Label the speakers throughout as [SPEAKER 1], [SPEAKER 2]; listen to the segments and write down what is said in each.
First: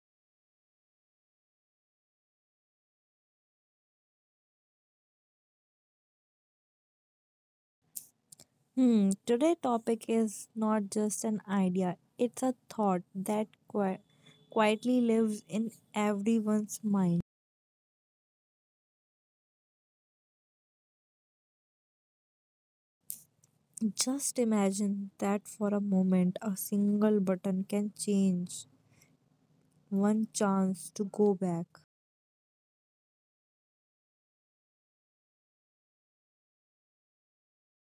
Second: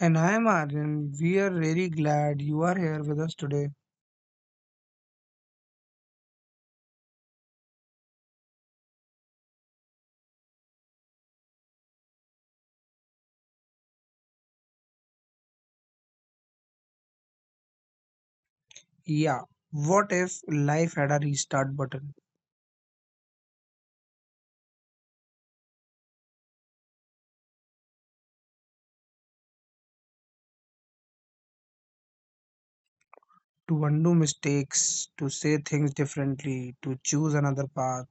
[SPEAKER 1] And I am Arjun. We are very glad you are here with us today.
[SPEAKER 2] Today topic is not just an idea. It's a thought that quietly lives in everyone's mind.
[SPEAKER 1] Yeah, what if life had a restart button?
[SPEAKER 2] Just imagine that for a moment a single button can change one chance to go back.
[SPEAKER 1] To undo mistakes, to say things differently, to choose another path.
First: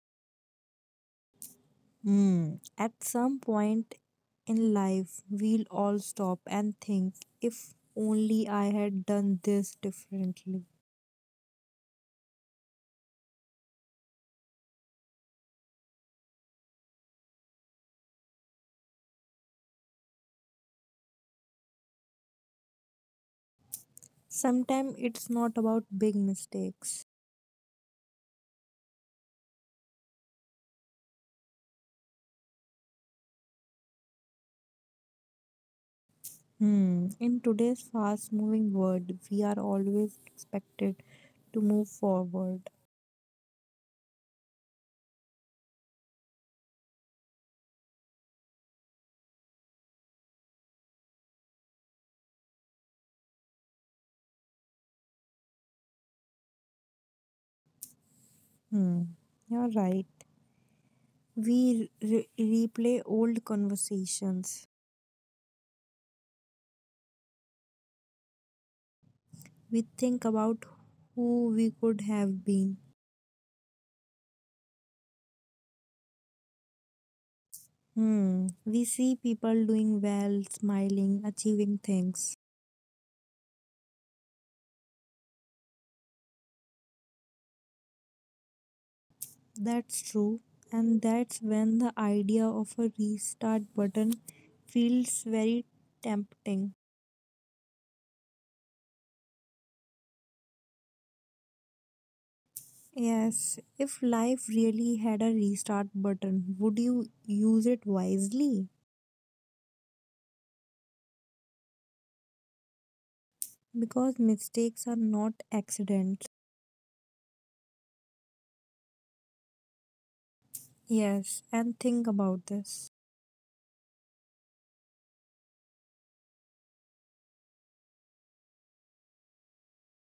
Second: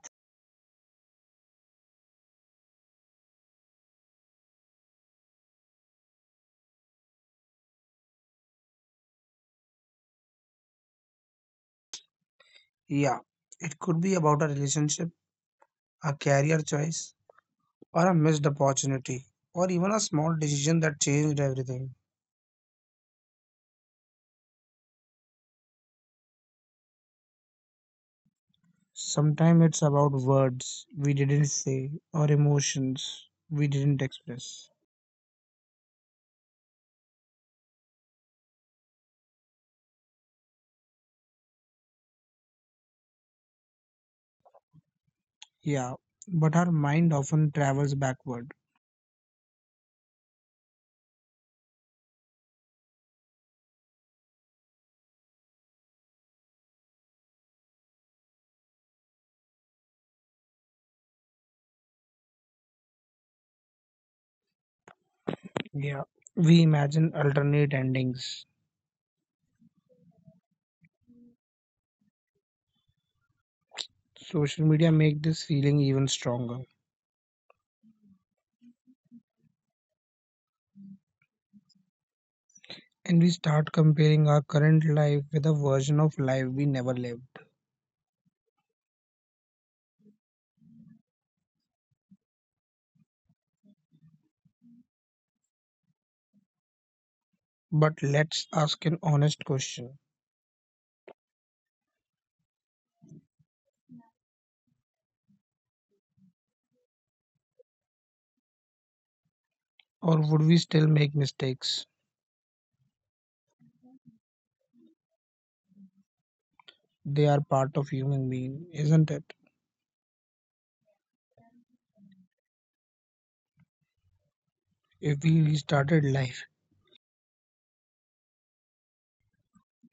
[SPEAKER 2] Hmm, at some point in life we'll all stop and think if only I had done this differently.
[SPEAKER 1] Yeah, it could be about a relationship, a career choice, or a missed opportunity, or even a small decision that changed everything.
[SPEAKER 2] Sometimes it's not about big mistakes.
[SPEAKER 1] Sometimes it's about words we didn't say or emotions we didn't express.
[SPEAKER 2] Hmm. In today's fast moving world, we are always expected to move forward.
[SPEAKER 1] Yeah, but our mind often travels backward.
[SPEAKER 2] Hmm. You're right. We replay old conversations.
[SPEAKER 1] Yeah, we imagine alternate endings.
[SPEAKER 2] We think about who we could have been.
[SPEAKER 1] Social media make this feeling even stronger.
[SPEAKER 2] Hmm. We see people doing well, smiling, achieving things.
[SPEAKER 1] And we start comparing our current life with a version of life we never lived.
[SPEAKER 2] That's true, and that's when the idea of a restart button feels very tempting.
[SPEAKER 1] But let's ask an honest question.
[SPEAKER 2] Yes, if life really had a restart button, would you use it wisely?
[SPEAKER 1] Or would we still make mistakes?
[SPEAKER 2] Because mistakes are not accidents.
[SPEAKER 1] They are part of human being, isn't it?
[SPEAKER 2] Yes, and think about this.
[SPEAKER 1] If we restarted life,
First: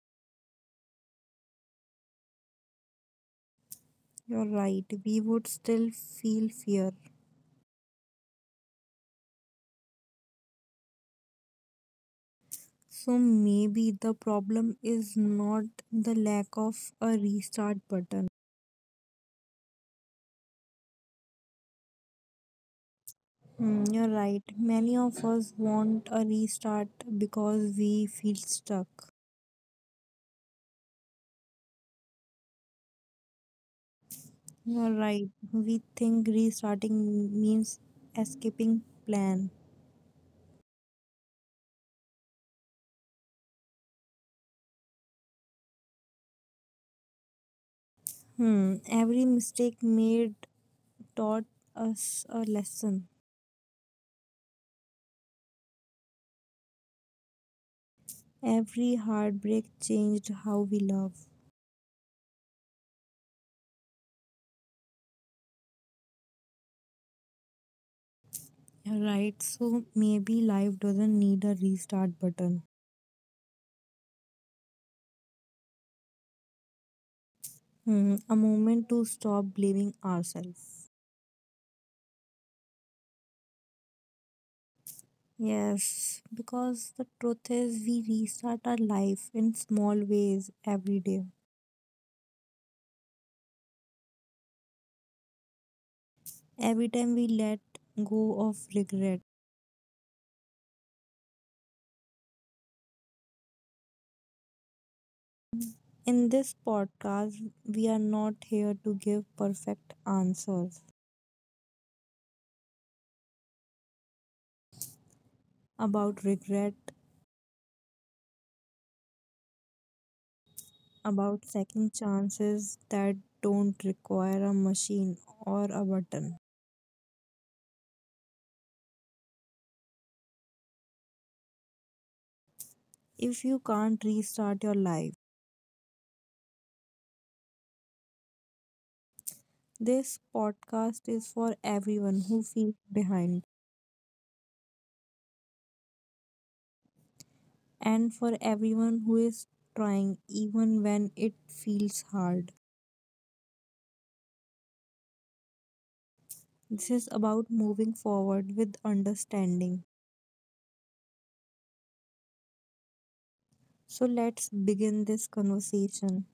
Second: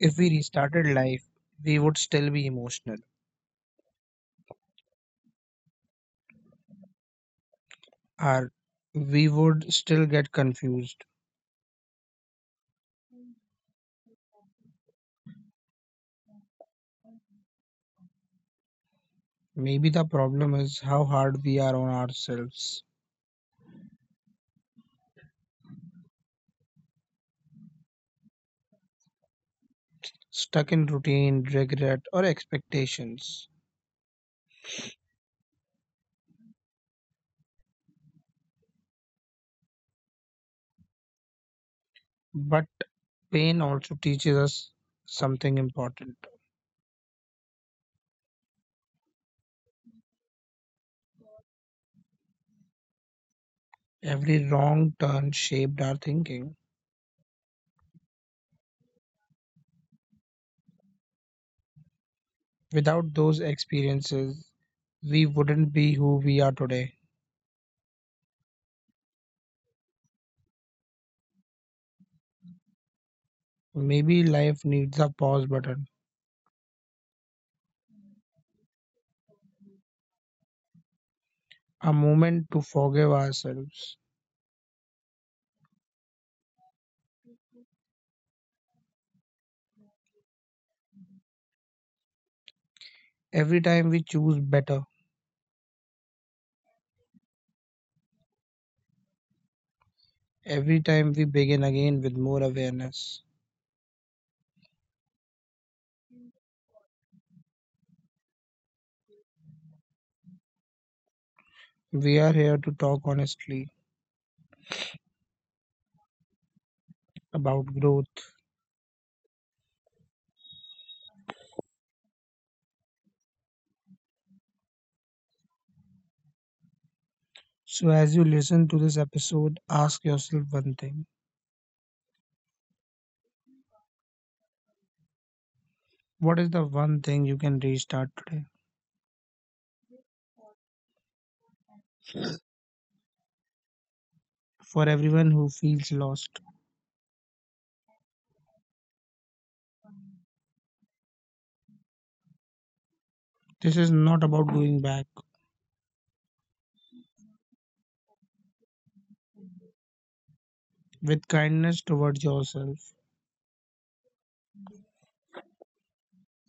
[SPEAKER 1] if we restarted life, we would still be emotional,
[SPEAKER 2] You're right, we would still feel fear.
[SPEAKER 1] or we would still get confused.
[SPEAKER 2] So maybe the problem is not the lack of a restart button.
[SPEAKER 1] Maybe the problem is how hard we are on ourselves.
[SPEAKER 2] Mm, you're right. Many of us want a restart because we feel stuck.
[SPEAKER 1] Stuck in routine, regret, or expectations.
[SPEAKER 2] You're right. We think restarting means escaping plan.
[SPEAKER 1] But pain also teaches us something important.
[SPEAKER 2] Hmm. Every mistake made taught us a lesson.
[SPEAKER 1] Every wrong turn shaped our thinking.
[SPEAKER 2] Every heartbreak changed how we love.
[SPEAKER 1] Without those experiences, we wouldn't be who we are today.
[SPEAKER 2] You're right. So maybe life doesn't need a restart button.
[SPEAKER 1] Maybe life needs a pause button,
[SPEAKER 2] Hmm. A moment to stop blaming ourselves.
[SPEAKER 1] a moment to forgive ourselves.
[SPEAKER 2] Yes, because the truth is, we restart our life in small ways every day.
[SPEAKER 1] Every time we choose better,
[SPEAKER 2] Every time we let go of regret.
[SPEAKER 1] every time we begin again with more awareness.
[SPEAKER 2] In this podcast, we are not here to give perfect answers
[SPEAKER 1] We are here to talk honestly
[SPEAKER 2] about regret,
[SPEAKER 1] about growth.
[SPEAKER 2] about second chances that don't require a machine or a button.
[SPEAKER 1] So, as you listen to this episode, ask yourself one thing:
[SPEAKER 2] If you can't restart your life,
[SPEAKER 1] what is the one thing you can restart today?
[SPEAKER 2] this podcast is for everyone who feels behind,
[SPEAKER 1] For everyone who feels lost,
[SPEAKER 2] and for everyone who is trying, even when it feels hard.
[SPEAKER 1] this is not about going back,
[SPEAKER 2] This is about moving forward with understanding.
[SPEAKER 1] with kindness towards yourself.
[SPEAKER 2] So let's begin this conversation.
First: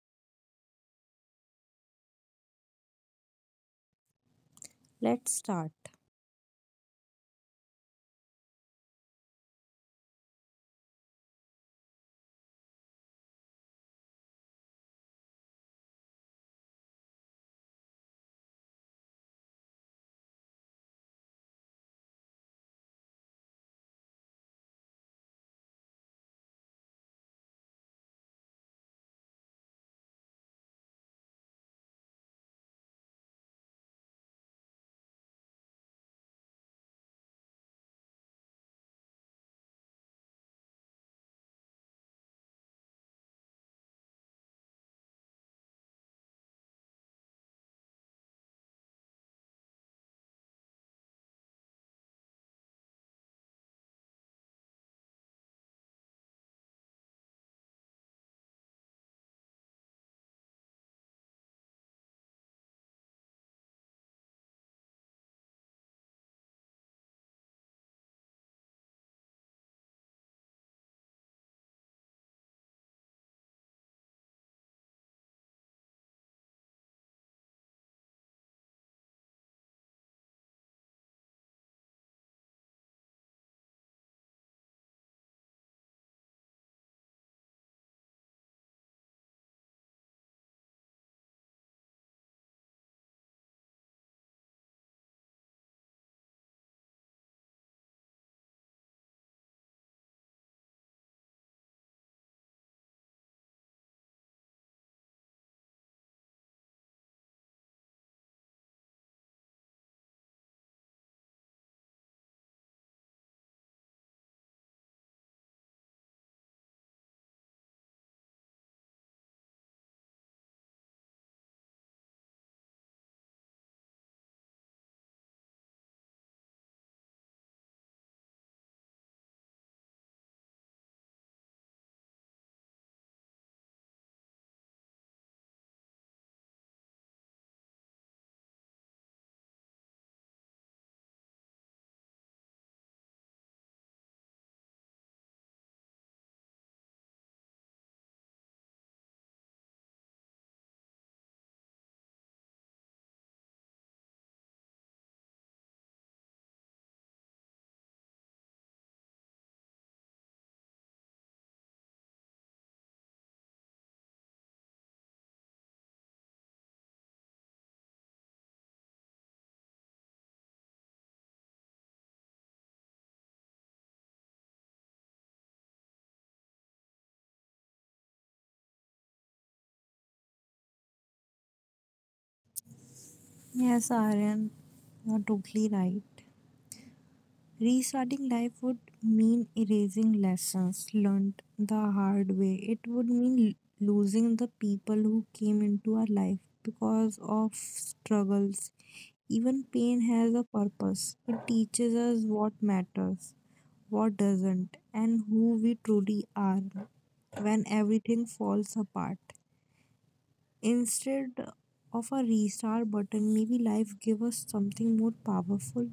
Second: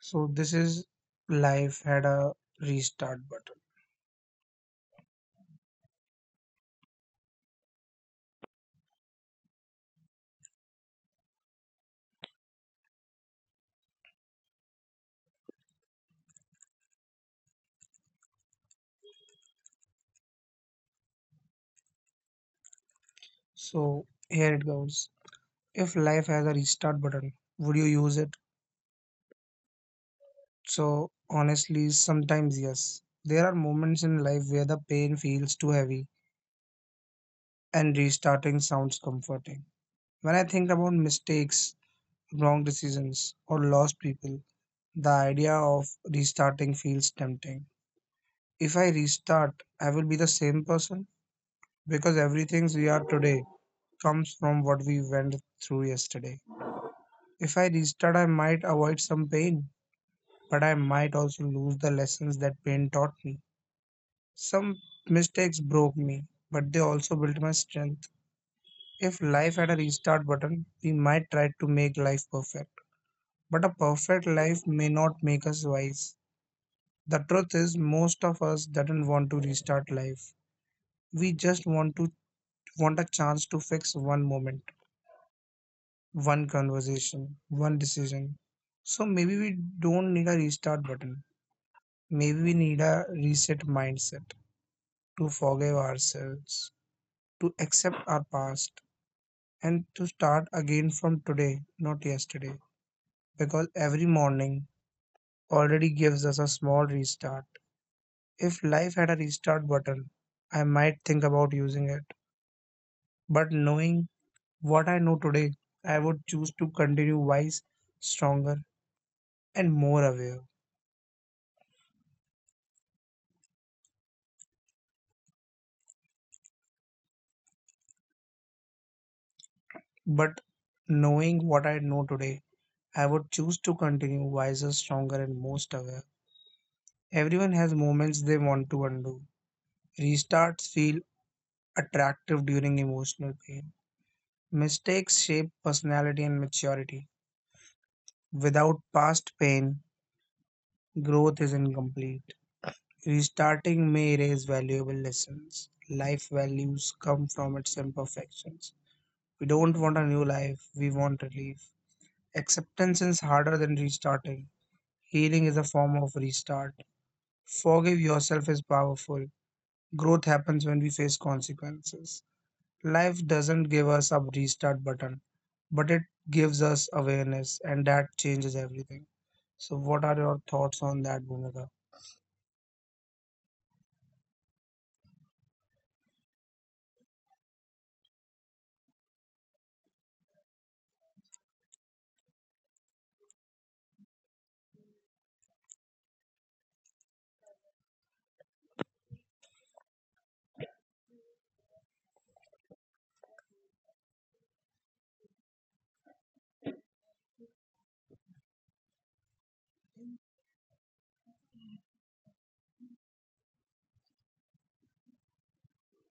[SPEAKER 1] So, this is life had a restart button.
[SPEAKER 2] Let's start.
[SPEAKER 1] So, here it goes. If life has a restart button, would you use it? So, honestly, sometimes yes. There are moments in life where the pain feels too heavy and restarting sounds comforting. When I think about mistakes, wrong decisions, or lost people, the idea of restarting feels tempting. If I restart, I will be the same person because everything we are today comes from what we went through yesterday. If I restart, I might avoid some pain, but I might also lose the lessons that pain taught me. Some mistakes broke me, but they also built my strength. If life had a restart button, we might try to make life perfect. But a perfect life may not make us wise. The truth is most of us doesn't want to restart life. We just want a chance to fix one moment, one conversation, one decision. So maybe we don't need a restart button. Maybe we need a reset mindset to forgive ourselves, to accept our past, and to start again from today, not yesterday. Because every morning already gives us a small restart. If life had a restart button, I might think about using it. But knowing what I know today, I would choose to continue wise, stronger, and more aware. But knowing what I know today, I would choose to continue wiser, stronger, and most aware. Everyone has moments they want to undo. Restarts feel attractive during emotional pain. Mistakes shape personality and maturity. Without past pain, growth is incomplete. Restarting may erase valuable lessons. Life values come from its imperfections. We don't want a new life, we want relief. Acceptance is harder than restarting. Healing is a form of restart. Forgive yourself is powerful. Growth happens when we face consequences. Life doesn't give us a restart button, but it gives us awareness, and that changes everything. So, what are your thoughts on that, Bhumika?
[SPEAKER 2] Yes, Aryan, you're totally right. Restarting life would mean erasing lessons learned the hard way. It would mean losing the people who came into our life because of struggles. Even pain has a purpose. It teaches us what matters, what doesn't, and who we truly are when everything falls apart. Instead of a restart button, maybe life gives us something more powerful,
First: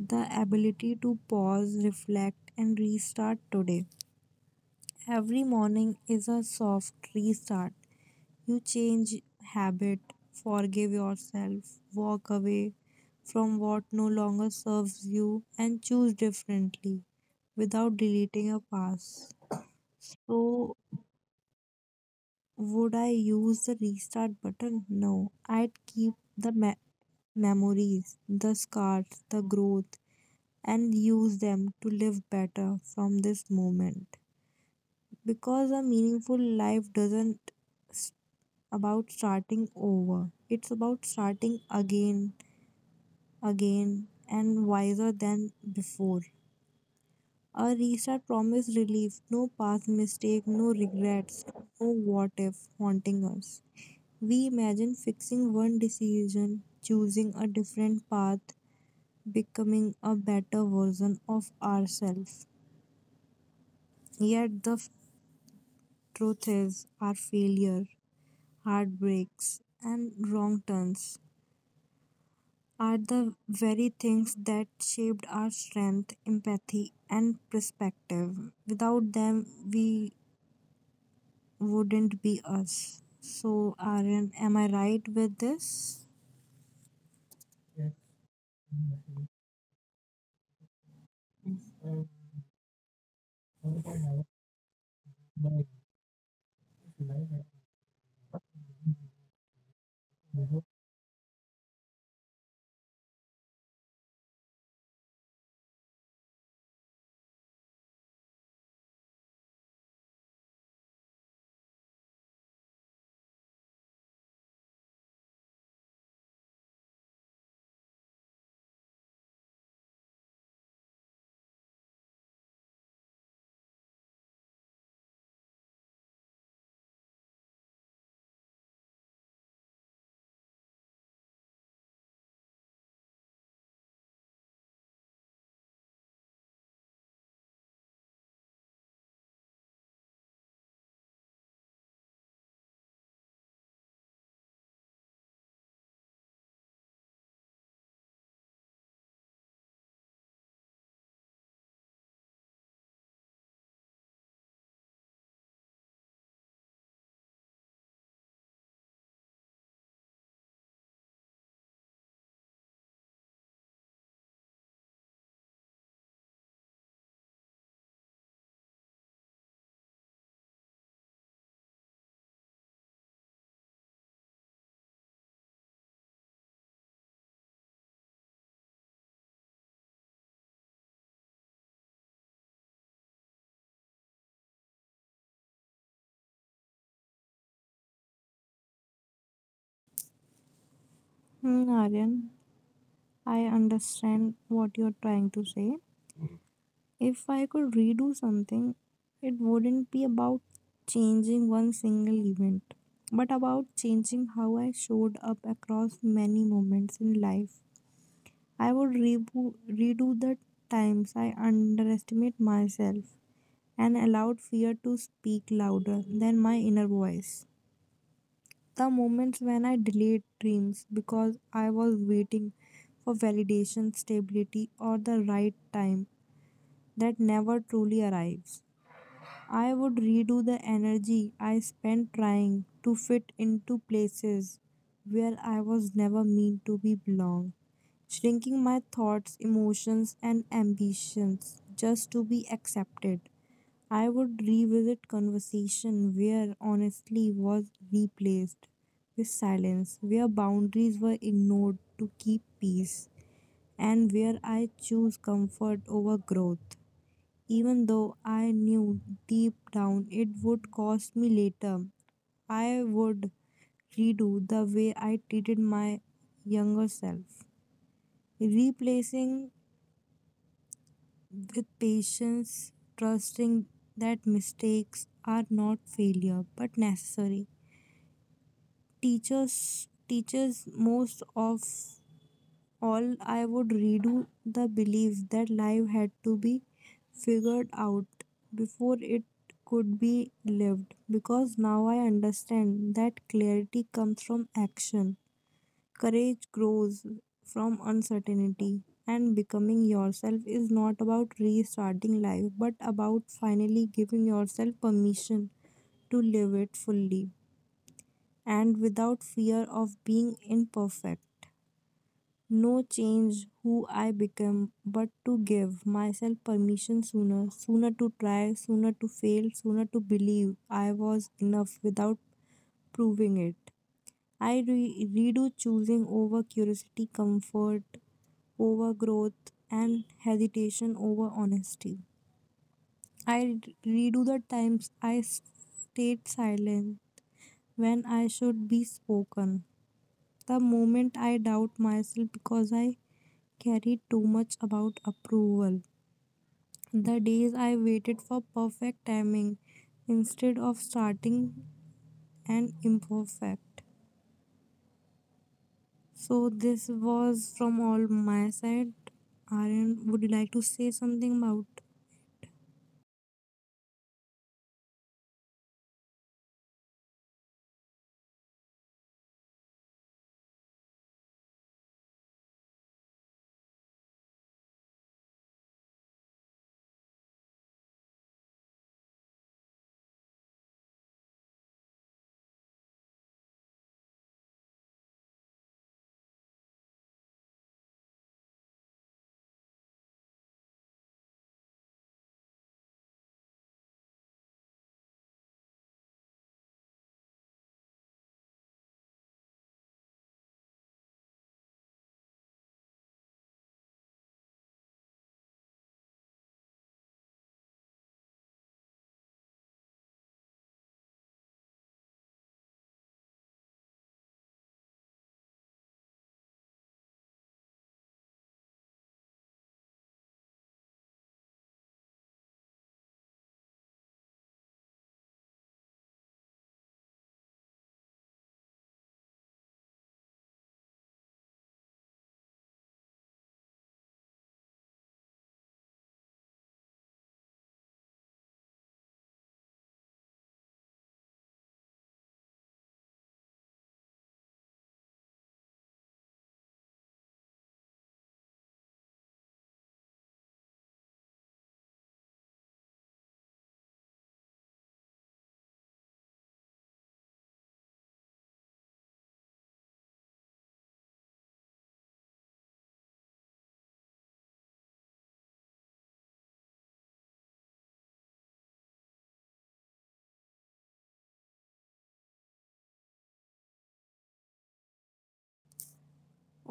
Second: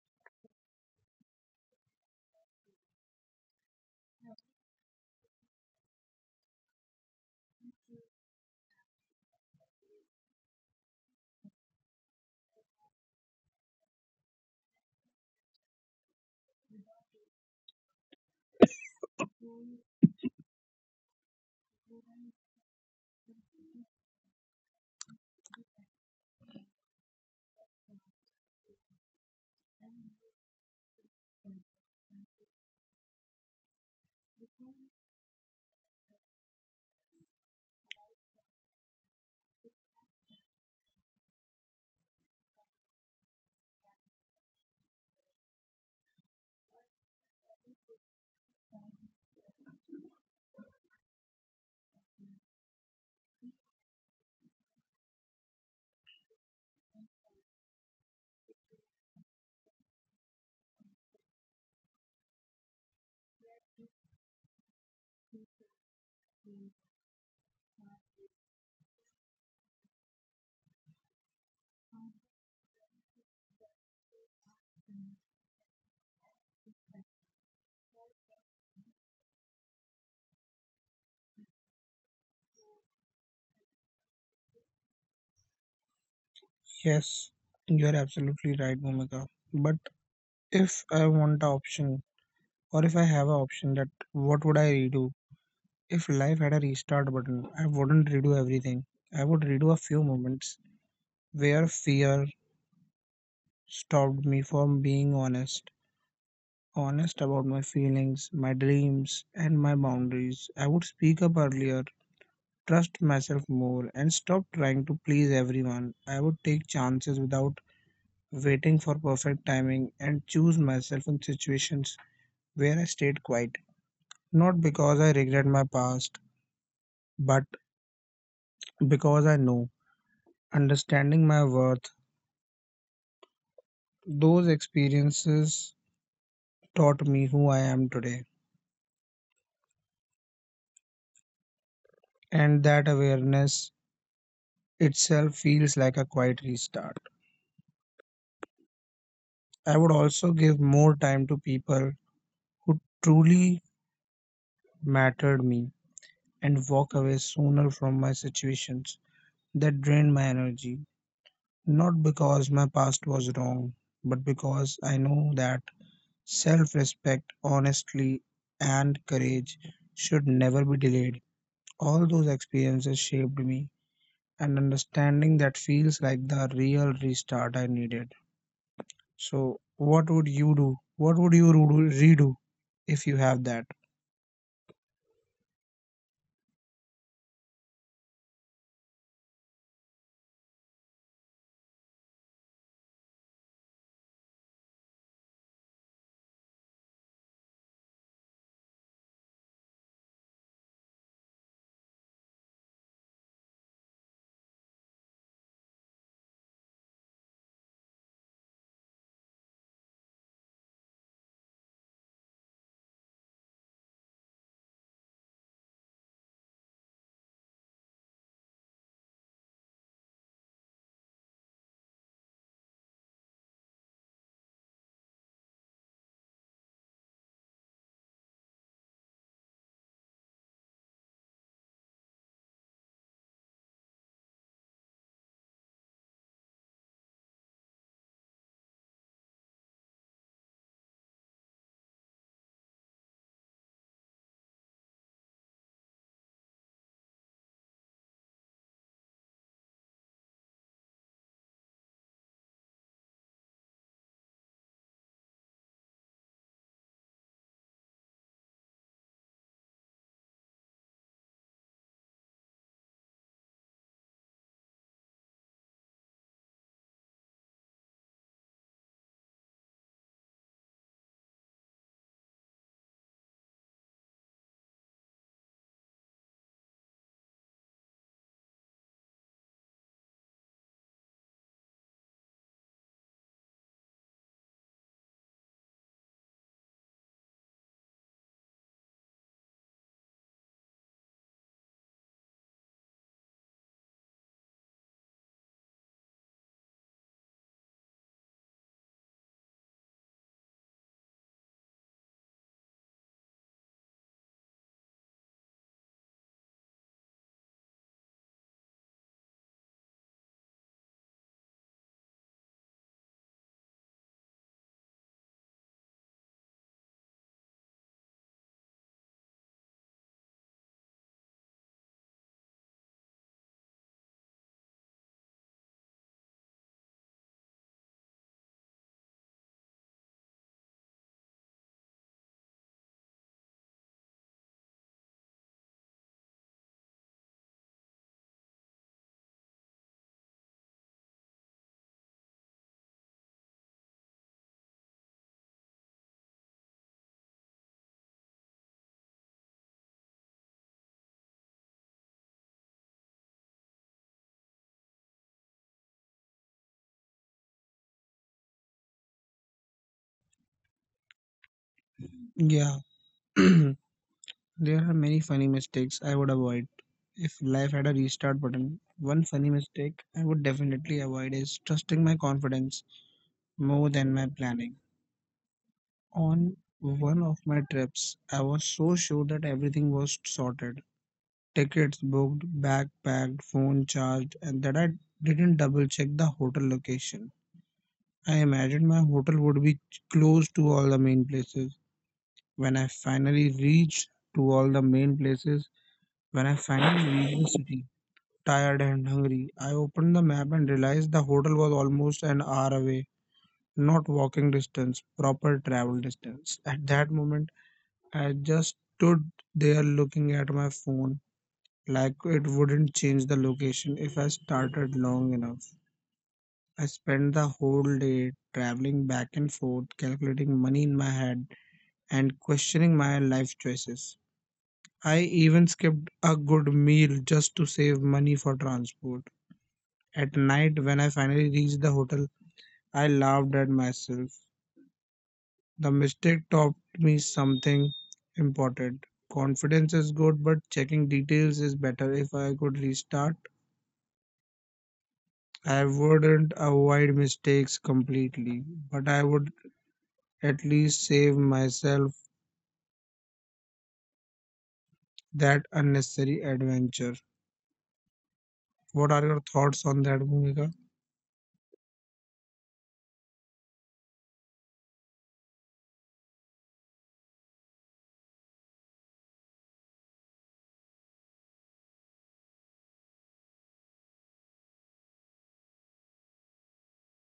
[SPEAKER 2] the ability to pause, reflect, and restart today. Every morning is a soft restart. You change habit, forgive yourself, walk away from what no longer serves you, and choose differently without deleting your past. So, would I use the restart button? No, I'd keep the memories, the scars, the growth, and use them to live better from this moment, because a meaningful life doesn't s- about starting over, it's about starting again, again and wiser than before. A restart promises relief, no past mistake, no regrets, no what if haunting us. We imagine fixing one decision, choosing a different path, becoming a better version of ourselves, yet truth is our failure, heartbreaks, and wrong turns are the very things that shaped our strength, empathy, and perspective. Without them, we wouldn't be us. So, Aryan, am I right with this?
[SPEAKER 1] Yes, you are absolutely right, Bhumika. But if I want the option, or if I have an option, that what would I redo? If life had a restart button, I wouldn't redo everything. I would redo a few moments where fear stopped me from being honest, honest about my feelings, my dreams, and my boundaries. I would speak up earlier, trust myself more, and stop trying to please everyone. I would take chances without waiting for perfect timing and choose myself in situations where I stayed quiet. Not because I regret my past, but because I know, understanding my worth, those experiences taught me who I am today. And that awareness itself feels like a quiet restart. I would also give more time to people who truly mattered me and walk away sooner from my situations that drained my energy. Not because my past was wrong, but because I know that self respect, honesty, and courage should never be delayed. All those experiences shaped me, and understanding that feels like the real restart I needed. So, what would you do? What would you redo if you have that?
[SPEAKER 2] Aryan, I understand what you're trying to say. If I could redo something, it wouldn't be about changing one single event, but about changing how I showed up across many moments in life. I would redo the times I underestimate myself and allowed fear to speak louder than my inner voice. The moments when I delayed dreams because I was waiting for validation, stability, or the right time that never truly arrives. I would redo the energy I spent trying to fit into places where I was never meant to be belong, shrinking my thoughts, emotions and ambitions just to be accepted. I would revisit conversation where honestly was replaced with silence, where boundaries were ignored to keep peace, and where I choose comfort over growth even though I knew deep down it would cost me later. I would redo the way I treated my younger self, replacing with patience, trusting that mistakes are not failure but necessary. Teachers, most of all I would redo the belief that life had to be figured out before it could be lived, because now I understand that clarity comes from action. Courage grows from uncertainty, and becoming yourself is not about restarting life but about finally giving yourself permission to live it fully and without fear of being imperfect, no change who I become, but to give myself permission sooner, sooner to try, sooner to fail, sooner to believe I was enough without proving it. I redo choosing over curiosity, comfort over growth, and hesitation over honesty. I redo the times I stayed silent when I should be spoken. The moment I doubt myself because I carried too much about approval. The days I waited for perfect timing instead of starting and imperfect. So this was from all my side. Aryan, would you like to say something about?
[SPEAKER 1] Yeah, there are many funny mistakes I would avoid. If life had a restart button, one funny mistake I would definitely avoid is trusting my confidence more than my planning. On one of my trips, I was so sure that everything was sorted, tickets booked, backpacked, phone charged, and that I didn't double check the hotel location. I imagined my hotel would be close to all the main places. When I finally reached to all the main places, When I finally reached the city, tired and hungry, I opened the map and realized the hotel was almost an hour away, not walking distance, proper travel distance. At that moment, I just stood there looking at my phone like it wouldn't change the location if I started long enough. I spent the whole day traveling back and forth, calculating money in my head and questioning my life choices. I even skipped a good meal just to save money for transport. At night, when I finally reached the hotel, I laughed at myself. The mistake taught me something important. Confidence is good, but checking details is better. If I could restart, I wouldn't avoid mistakes completely, but I would at least save myself that unnecessary adventure. What are your thoughts on that, Bhumika?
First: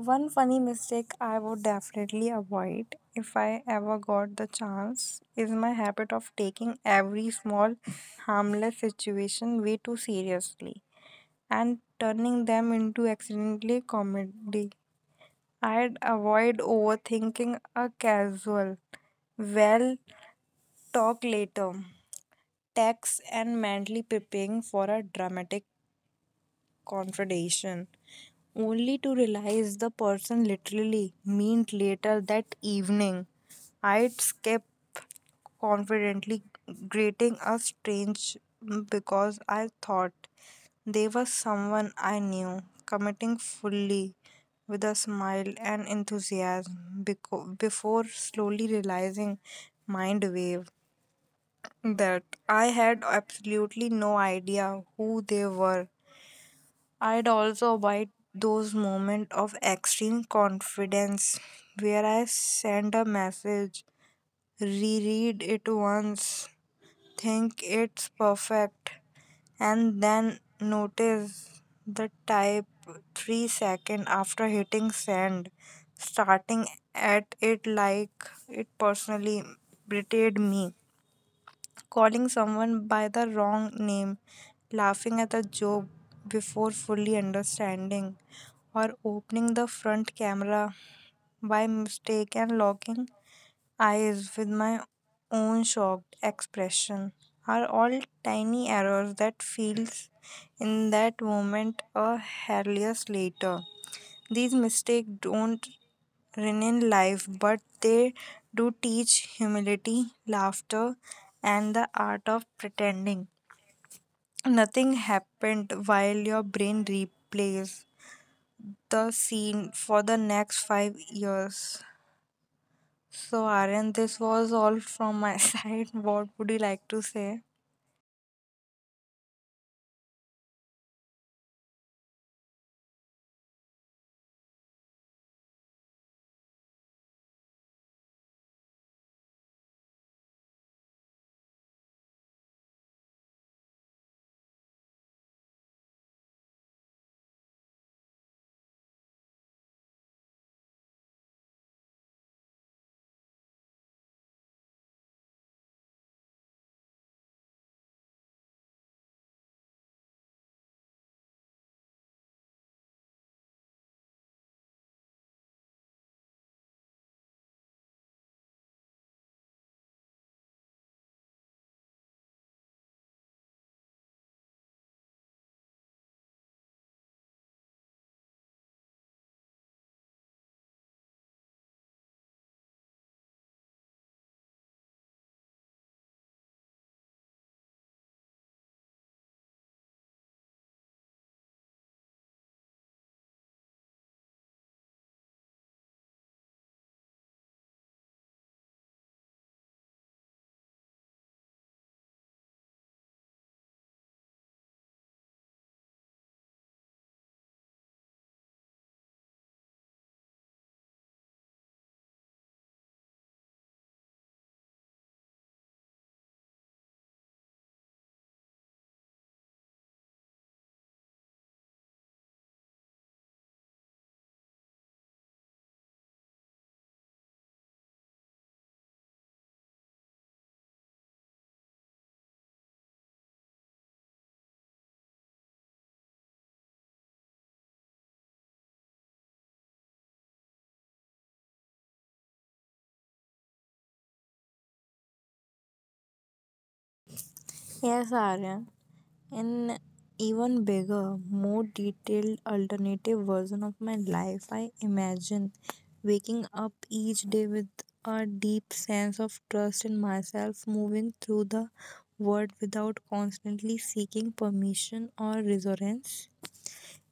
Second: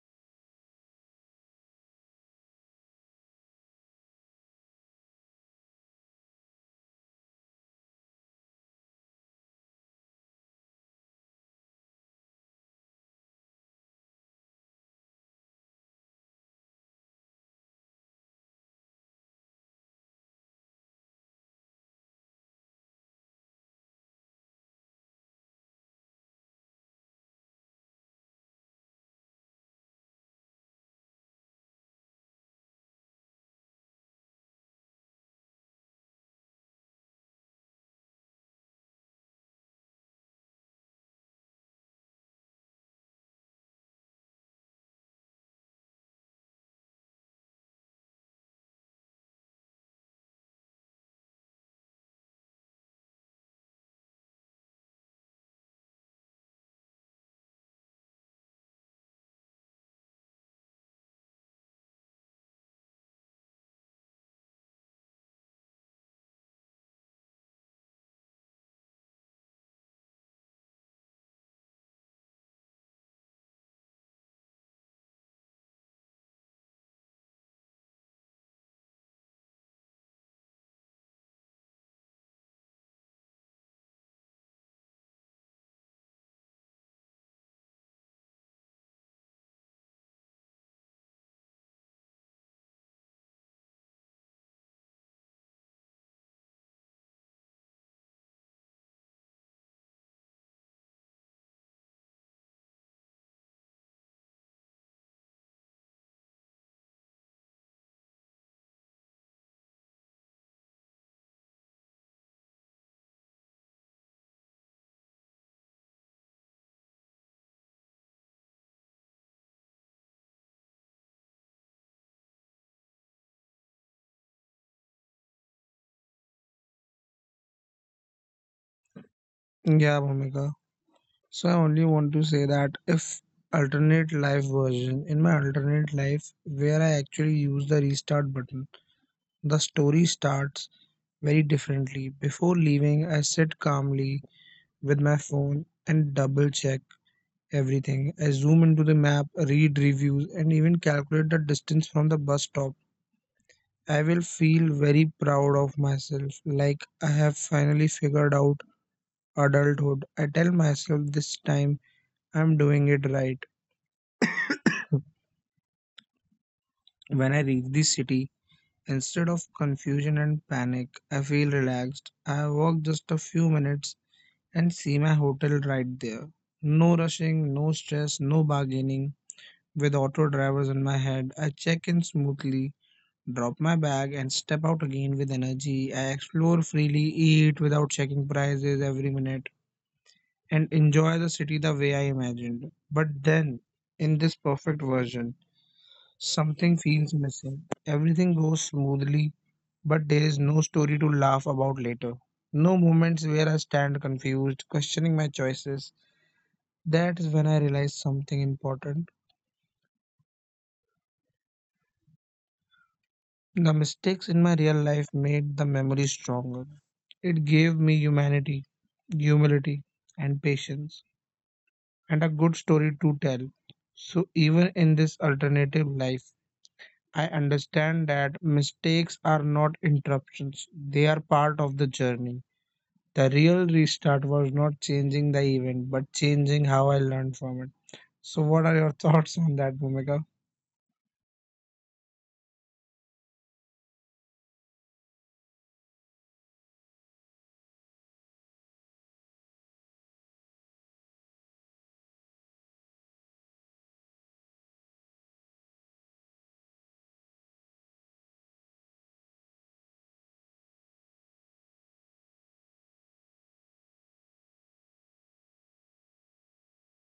[SPEAKER 2] One funny mistake I would definitely avoid if I ever got the chance is my habit of taking every small harmless situation way too seriously and turning them into accidentally comedy. I'd avoid overthinking a casual. Well, talk later. Text and mentally preparing for a dramatic confrontation only to realize the person literally meant later that evening. I'd skip confidently, greeting a strange because I thought they were someone I knew, committing fully with a smile and enthusiasm before slowly realizing mind wave that I had absolutely no idea who they were. I'd also avoid those moments of extreme confidence where I send a message, reread it once, think it's perfect, and then notice the type 3 seconds after hitting send, starting at it like it personally betrayed me. Calling someone by the wrong name, laughing at a joke before fully understanding or opening the front camera by mistake and locking eyes with my own shocked expression are all tiny errors that feels in that moment a hilarious later. These mistakes don't ruin life, but they do teach humility, laughter, and the art of pretending. Nothing happened while your brain replays the scene for the next 5 years. So, Aryan, this was all from my side. What would you like to say?
[SPEAKER 1] Yeah, Bhumika. So I only want to say that if alternate life version, in my alternate life where I actually use the restart button, the story starts very differently. Before leaving, I sit calmly with my phone and double check everything. I zoom into the map, read reviews, and even calculate the distance from the bus stop. I will feel very proud of myself, like I have finally figured out adulthood. I tell myself this time I'm doing it right. When I reach the city, instead of confusion and panic, I feel relaxed. I walk just a few minutes and see my hotel right there. No rushing, no stress, no bargaining. With auto drivers in my head, I check in smoothly, drop my bag, and step out again with energy. I explore freely, eat without checking prices every minute, and enjoy the city the way I imagined. But then, in this perfect version, something feels missing. Everything goes smoothly, but there is no story to laugh about later. No moments where I stand confused, questioning my choices, that is when I realized something important. The mistakes in my real life made the memory stronger. It gave me humanity, humility, and patience, and a good story to tell. So, even in this alternative life, I understand that mistakes are not interruptions, they are part of the journey. The real restart was not changing the event, but changing how I learned from it. So, what are your thoughts on that, Bhumika?
[SPEAKER 2] Yes, Aryan. An even bigger, more detailed alternative version of my life, I imagine waking up each day with a deep sense of trust in myself, moving through the world without constantly seeking permission or reassurance.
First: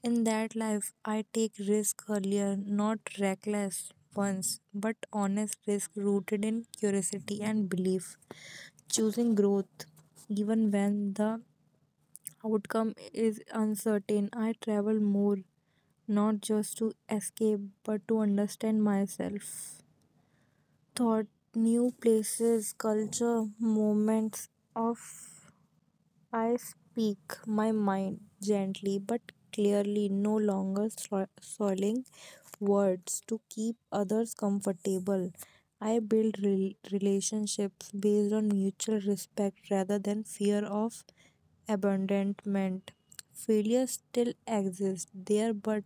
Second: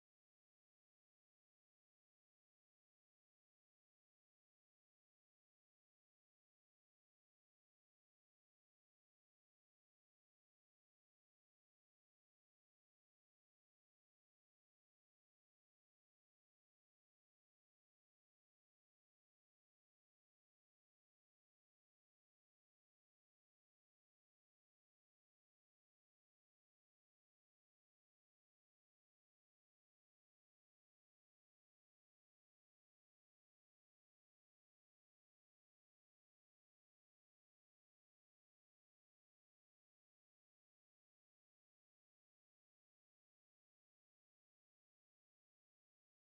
[SPEAKER 2] In that life, I take risk earlier, not reckless ones, but honest risk rooted in curiosity and belief. Choosing growth, even when the outcome is uncertain, I travel more, not just to escape, but to understand myself. Thought, new places, culture, moments of I speak my mind gently but clearly, no longer soiling words to keep others comfortable. I build relationships based on mutual respect rather than fear of abandonment. Failures still exist there, but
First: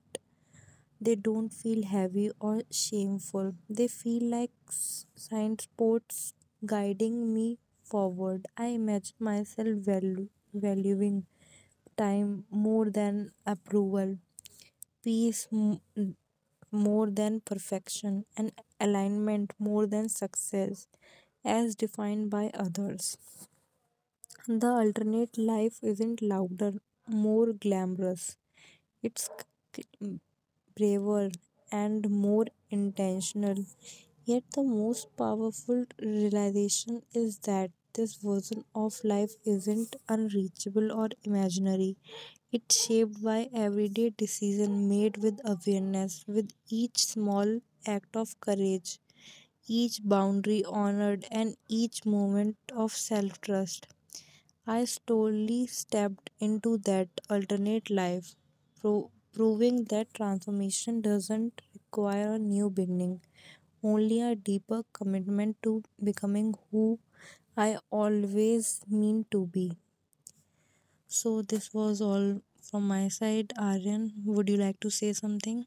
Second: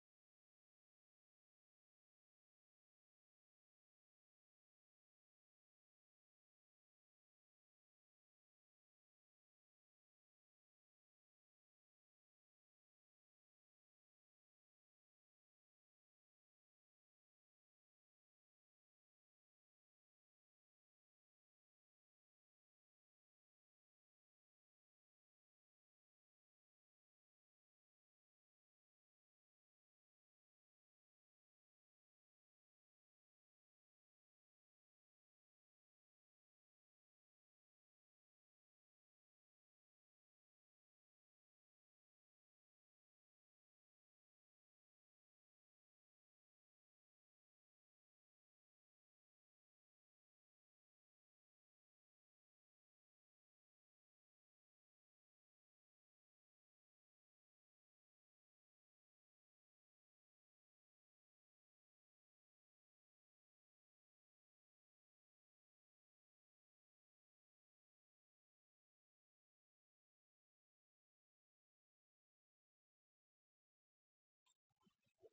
[SPEAKER 2] they don't feel heavy or shameful. They feel like signposts guiding me forward. I imagine myself valuing time more than approval, peace m- more than perfection, and alignment more than success as defined by others. The alternate life isn't louder, more glamorous. It's c- c- braver and more intentional. Yet, the most powerful realization is that this version of life isn't unreachable or imaginary. It's shaped by everyday decision made with awareness, with each small act of courage, each boundary honored, and each moment of self trust. I slowly stepped into that alternate life, proving that transformation doesn't require a new beginning, only a deeper commitment to becoming who I always mean to be. So, this was all from my side. Aryan, would you like to say something?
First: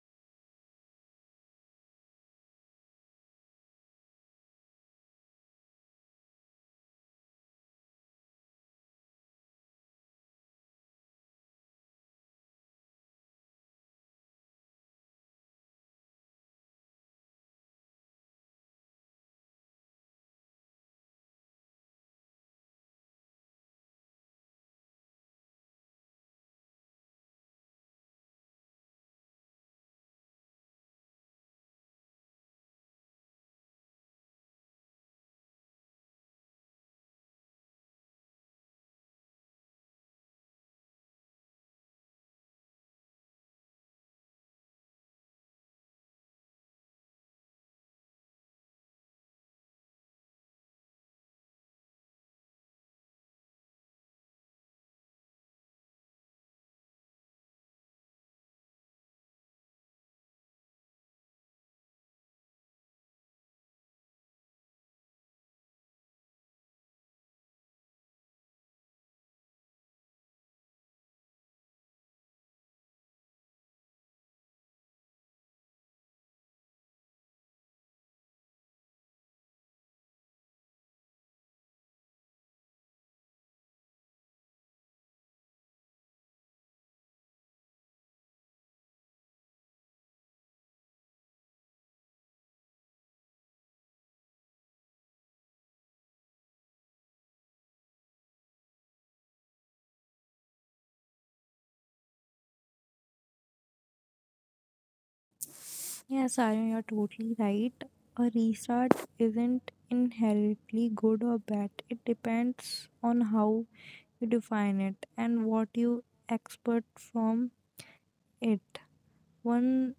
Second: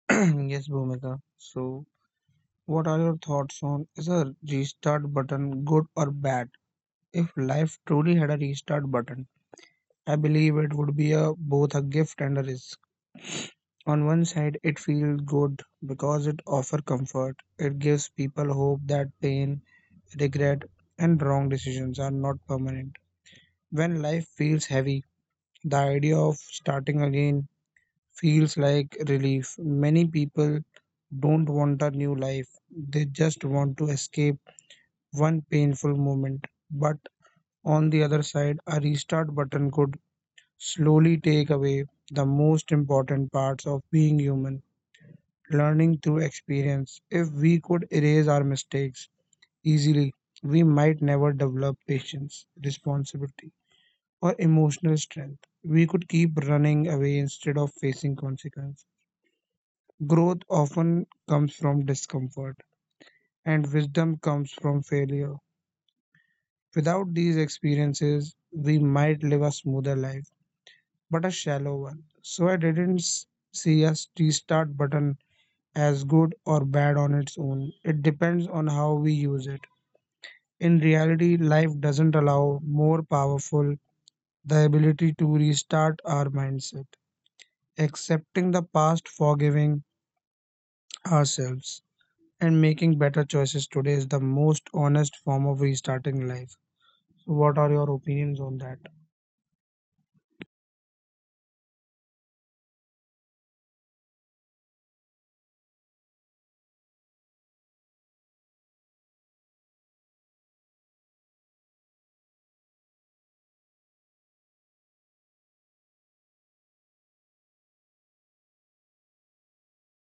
[SPEAKER 1] Yes, Bhumika. So, what are your thoughts on is a restart button good or bad? If life truly had a restart button, I believe it would be a both a gift and a risk. On one side, it feels good because it offers comfort. It gives people hope that pain, regret, and wrong decisions are not permanent. When life feels heavy, the idea of starting again feels like relief. Many people don't want a new life. They just want to escape one painful moment, but on the other side, a restart button could slowly take away the most important parts of being human, learning through experience. If we could erase our mistakes easily, we might never develop patience, responsibility, or emotional strength. We could keep running away instead of facing consequences. Growth often comes from discomfort, and wisdom comes from failure. Without these experiences, we might live a smoother life, but a shallow one. So I didn't s- see a restart button as good or bad on its own. It depends on how we use it. In reality, life doesn't allow more powerful, the ability to restart our mindset, accepting the past, forgiving ourselves, and making better choices today is the most honest form of restarting life. So what are your opinions on that?
[SPEAKER 2] Yes, Aryan, you're totally right. A restart isn't inherently good or bad. It depends on how you define it and what you expect from it. One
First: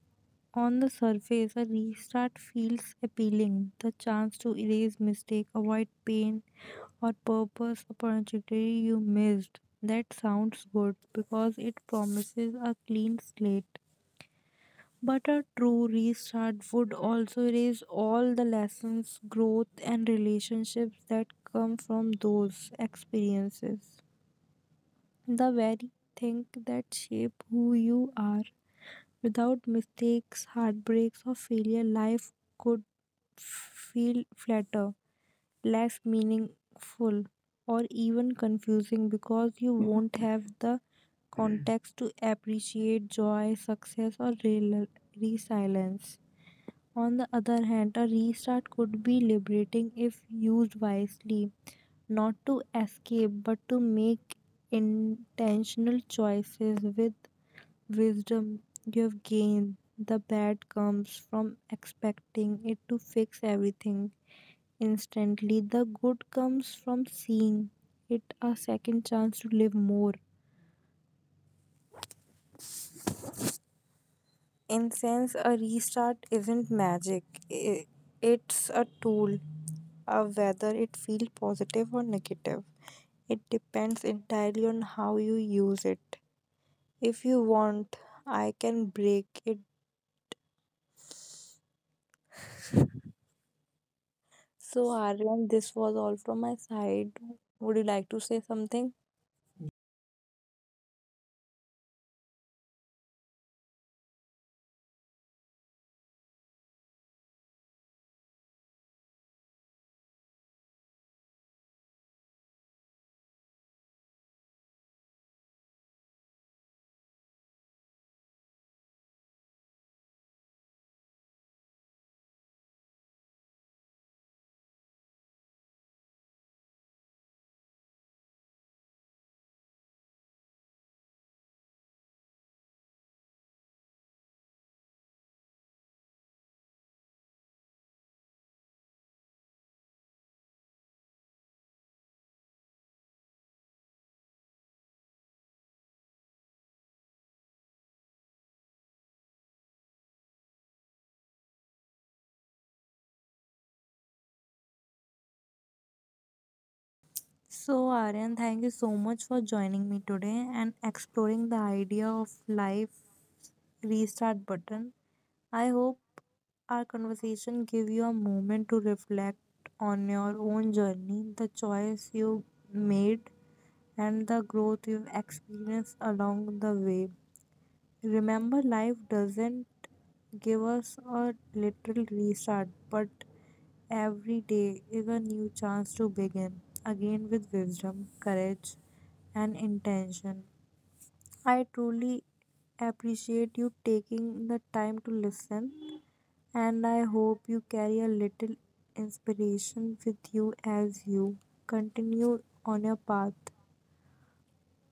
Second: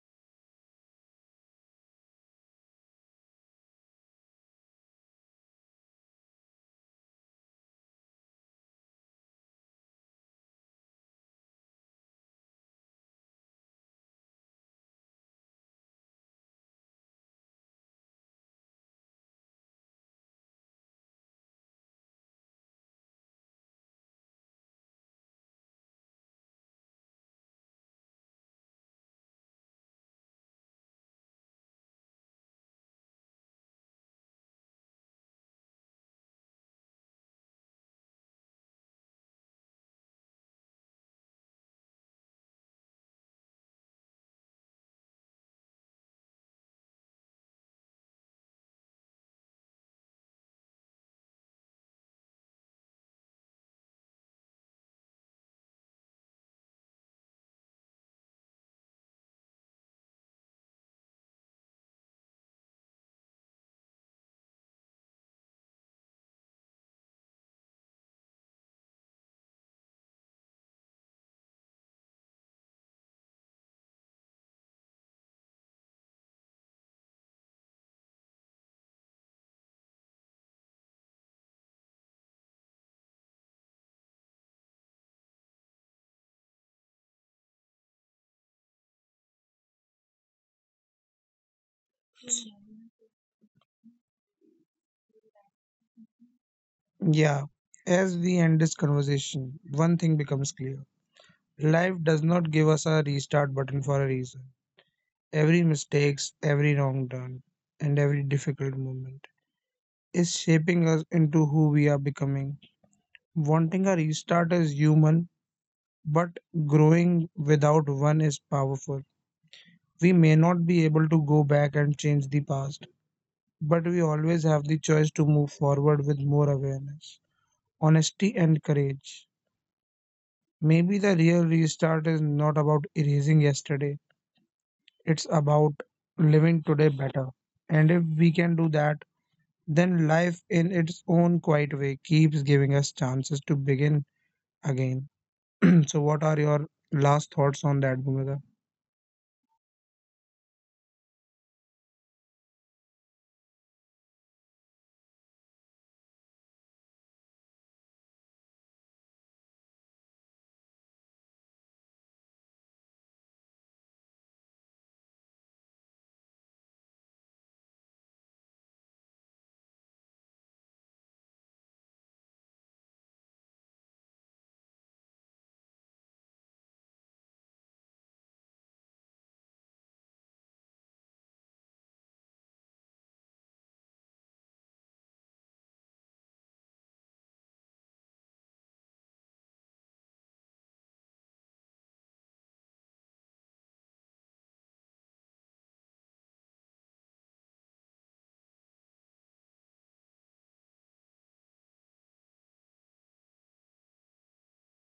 [SPEAKER 2] on the surface, a restart feels appealing. The chance to erase mistake, avoid pain, or purpose opportunity you missed. That sounds good because it promises a clean slate. But a true restart would also erase all the lessons, growth, and relationships that come from those experiences. The very thing that shape who you are. Without mistakes, heartbreaks, or failure, life could feel flatter, less meaningful, or even confusing because you won't have the context to appreciate joy, success, or real resilience. On the other hand, a restart could be liberating if used wisely, not to escape but to make intentional choices with wisdom you have gained. The bad comes from expecting it to fix everything instantly, the good comes from seeing it a second chance to live more. In sense, a restart isn't magic. i- It's a tool whether it feels positive or negative. It depends entirely on how you use it. If you want, I can break it. So, Aryan, this was all from my side.
[SPEAKER 1] Yeah,
[SPEAKER 2] Would you like to
[SPEAKER 1] as
[SPEAKER 2] say
[SPEAKER 1] we end this
[SPEAKER 2] something?
[SPEAKER 1] conversation, one thing becomes clear. Life does not give us a restart button for a reason. Every mistakes, every wrong turn, and every difficult moment is shaping us into who we are becoming. Wanting a restart is human, but growing without one is powerful. We may not be able to go back and change the past, but we always have the choice to move forward with more awareness, honesty, and courage. Maybe the real restart is not about erasing yesterday, it's about living today better. And if we can do that, then life in its own quiet way keeps giving us chances to begin again. So, what are your last thoughts on that, Bhumika?
[SPEAKER 2] So, Aryan, thank you so much for joining me today and exploring the idea of life restart button. I hope our conversation give you a moment to reflect on your own journey, the choice you made, and the growth you've experienced along the way. Remember, life doesn't give us a little restart, but every day is a new chance to begin again with wisdom, courage, and intention. I truly appreciate you taking the time to listen, and I hope you carry a little inspiration with you as you continue on your path.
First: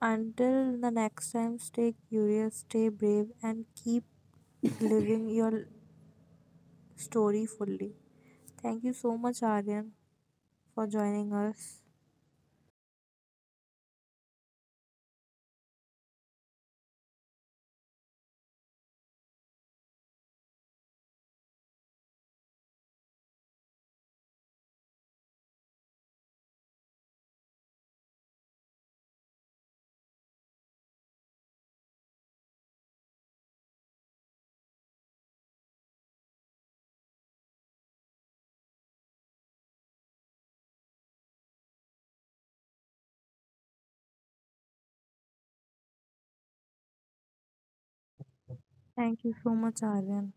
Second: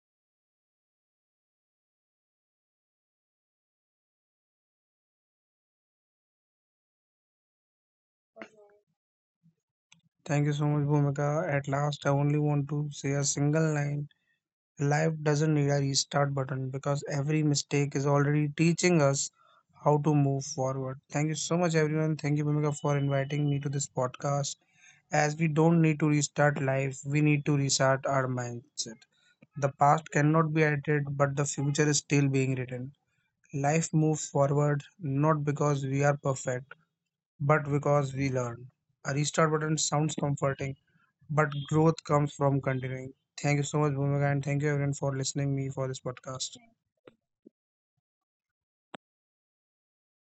[SPEAKER 2] Until the next time, stay curious, stay brave, and keep living your story fully. Thank you so much, Aryan,
[SPEAKER 1] Thank you so
[SPEAKER 2] for
[SPEAKER 1] much,
[SPEAKER 2] joining
[SPEAKER 1] Bhumika. At
[SPEAKER 2] us.
[SPEAKER 1] last, I only want to say a single line. Life doesn't need a restart button because every mistake is already teaching us how to move forward. Thank you so much, everyone. Thank you, Bhumika, for inviting me to this podcast. As we don't need to restart life, we need to restart our mindset. The past cannot be edited, but the future is still being written. Life moves forward not because we are perfect, but because we learn. A restart button sounds comforting but growth comes from continuing. Thank you so much, Bhumika, and thank you everyone for listening me for this podcast.
[SPEAKER 2] Thank you so much, Aryan.